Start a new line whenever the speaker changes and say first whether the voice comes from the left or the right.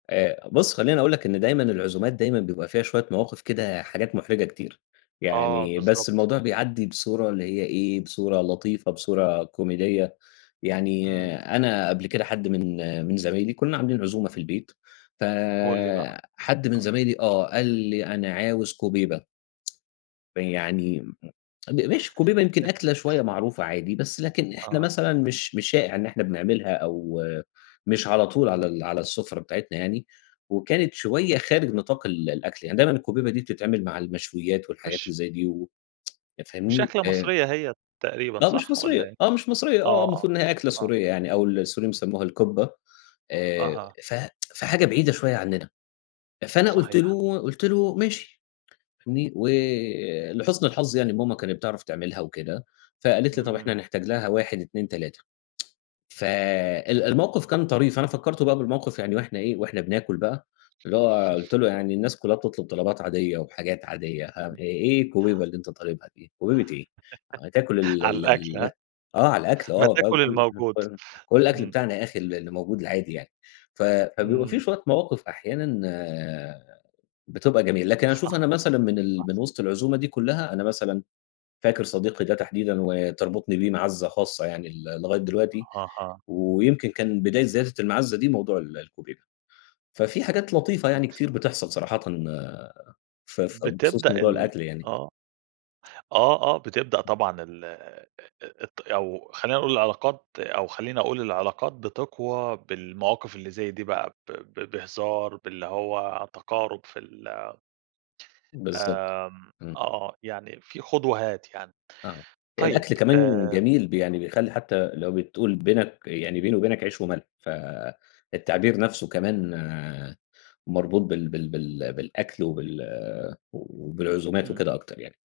left: آآآ بُصّ، خلّيني أقول لك إن دايمًا العزومات دايمًا بيبقى فيها شوية مواقِف كده حاجات مُحرِجة كتير.
right: آه
left: يعني بس
right: بالضبط.
left: الموضوع بيعدّي بصورة اللي هي إيه، بصورة لطيفة، بصورة كوميدية. يعني
right: إمم.
left: أنا قبل كده حد من من زمايلي كُنّا عاملين عزومة في البيت،
right: قُل لي بقى.
left: فحد من
right: آه.
left: زمايلي آه، قال لي: "أنا عاوز كُوبيبة." فيعني م ماشي، الكُوبيبة يمكن أكلة شوية معروفة عادي، بس لكن إحنا
right: آه.
left: مثلًا مش مش شائِع إن إحنا بنعملها أو مش على طول على
right: إمم.
left: ال على السُفرة بتاعتنا يعني وكانت شوية خارج نطاق ال الأكل. يعني دايمًا الكُوبيبة دي بتتعمل مع المشويّات والحاجات اللي
right: مش
left: زي دي و أنت
right: مش
left: فاهمني؟
right: أكلة
left: آآ
right: مصرية هي تقريبًا،
left: لأ، مش
right: صح
left: مصرية.
right: والّا إيه؟
left: آه، مش مصرية
right: آه،
left: آه،
right: آه.
left: المفروض إن هي أكلة
right: آه.
left: سورية يعني أو السوريّين بيسمّوها الكُبّة. آآ
right: أها.
left: ف في حاجة بعيدة شوية عنّنا. فأنا قُلت
right: صحيح.
left: له قُلت له: "ماشي." فاهمني؟ ولحُسن الحظ يعني ماما كانت بتعرف تعملها وكده فقالت لي: "طب إحنا
right: إمم.
left: هنحتاج لها،" 1، 2، 3. ف ال الموقِف كان طريف، أنا فكّرته بقى بالموقِف يعني وإحنا إيه، وإحنا بناكُل بقى اللي هو قُلت له: "يعني الناس كُلّها بتطلُب طلبات عادية وحاجات عادية أ آآ
right: إمم.
left: إيه الكُوبيبة اللي أنت طالبها دي؟ كُوبيبة إيه؟ هتاكل ال
right: على
left: ال
right: الأكل
left: ال"
right: ها؟
left: آه، على الأكل
right: ما
left: آه،
right: تاكُل الموجود.
left: [unintelligible] كل الأكل
right: إمم.
left: بتاعنا يا أخي ال اللي موجود العادي يعني. ف فبيبقى في
right: إمم.
left: شوية مواقِف أحيانًا بتبقى جميلة، لكن أشوف
right: صح.
left: أنا مثلًا من ال
right: [unintelligible]
left: من وِسط العزومة دي كُلّها، أنا مثلًا فاكر صديقي ده تحديدًا وتربطُني بيه مَعزَّة خاصة يعني ل لغاية دلوقتي
right: أها.
left: ويمكن كان بداية زيادة المَعزَّة دي موضوع ال الكُوبيبة. ففي حاجات لطيفة يعني كتير بتحصل صراحةً ف ف بخصوص
right: بتبدأ
left: موضوع
right: ال
left: الأكل يعني.
right: آه. آه، آه، بتبدأ طبعًا ال آآ آآ ات أو خلّينا نقول العلاقات أو خلّيني أقول العلاقات بتقوى بالمواقف اللي زي دي بقى ب ب بهزار، باللي هو تقَارُب في ال
left: بالضبط.
right: آمم
left: إمم.
right: آه. يعني في خُد وهات يعني.
left: آه.
right: طيب،
left: الأكل كمان
right: آآ
left: جميل ب يعني بيخلّي حتّى لو بتقول بينك يعني
right: إمم.
left: بيني وبينك عيش وملح، فالتعبير نَفْسه كمان مربوط بال بال بال بالأكل وبال و وبالعزومات
right: إمم.
left: وكده أكتر يعني.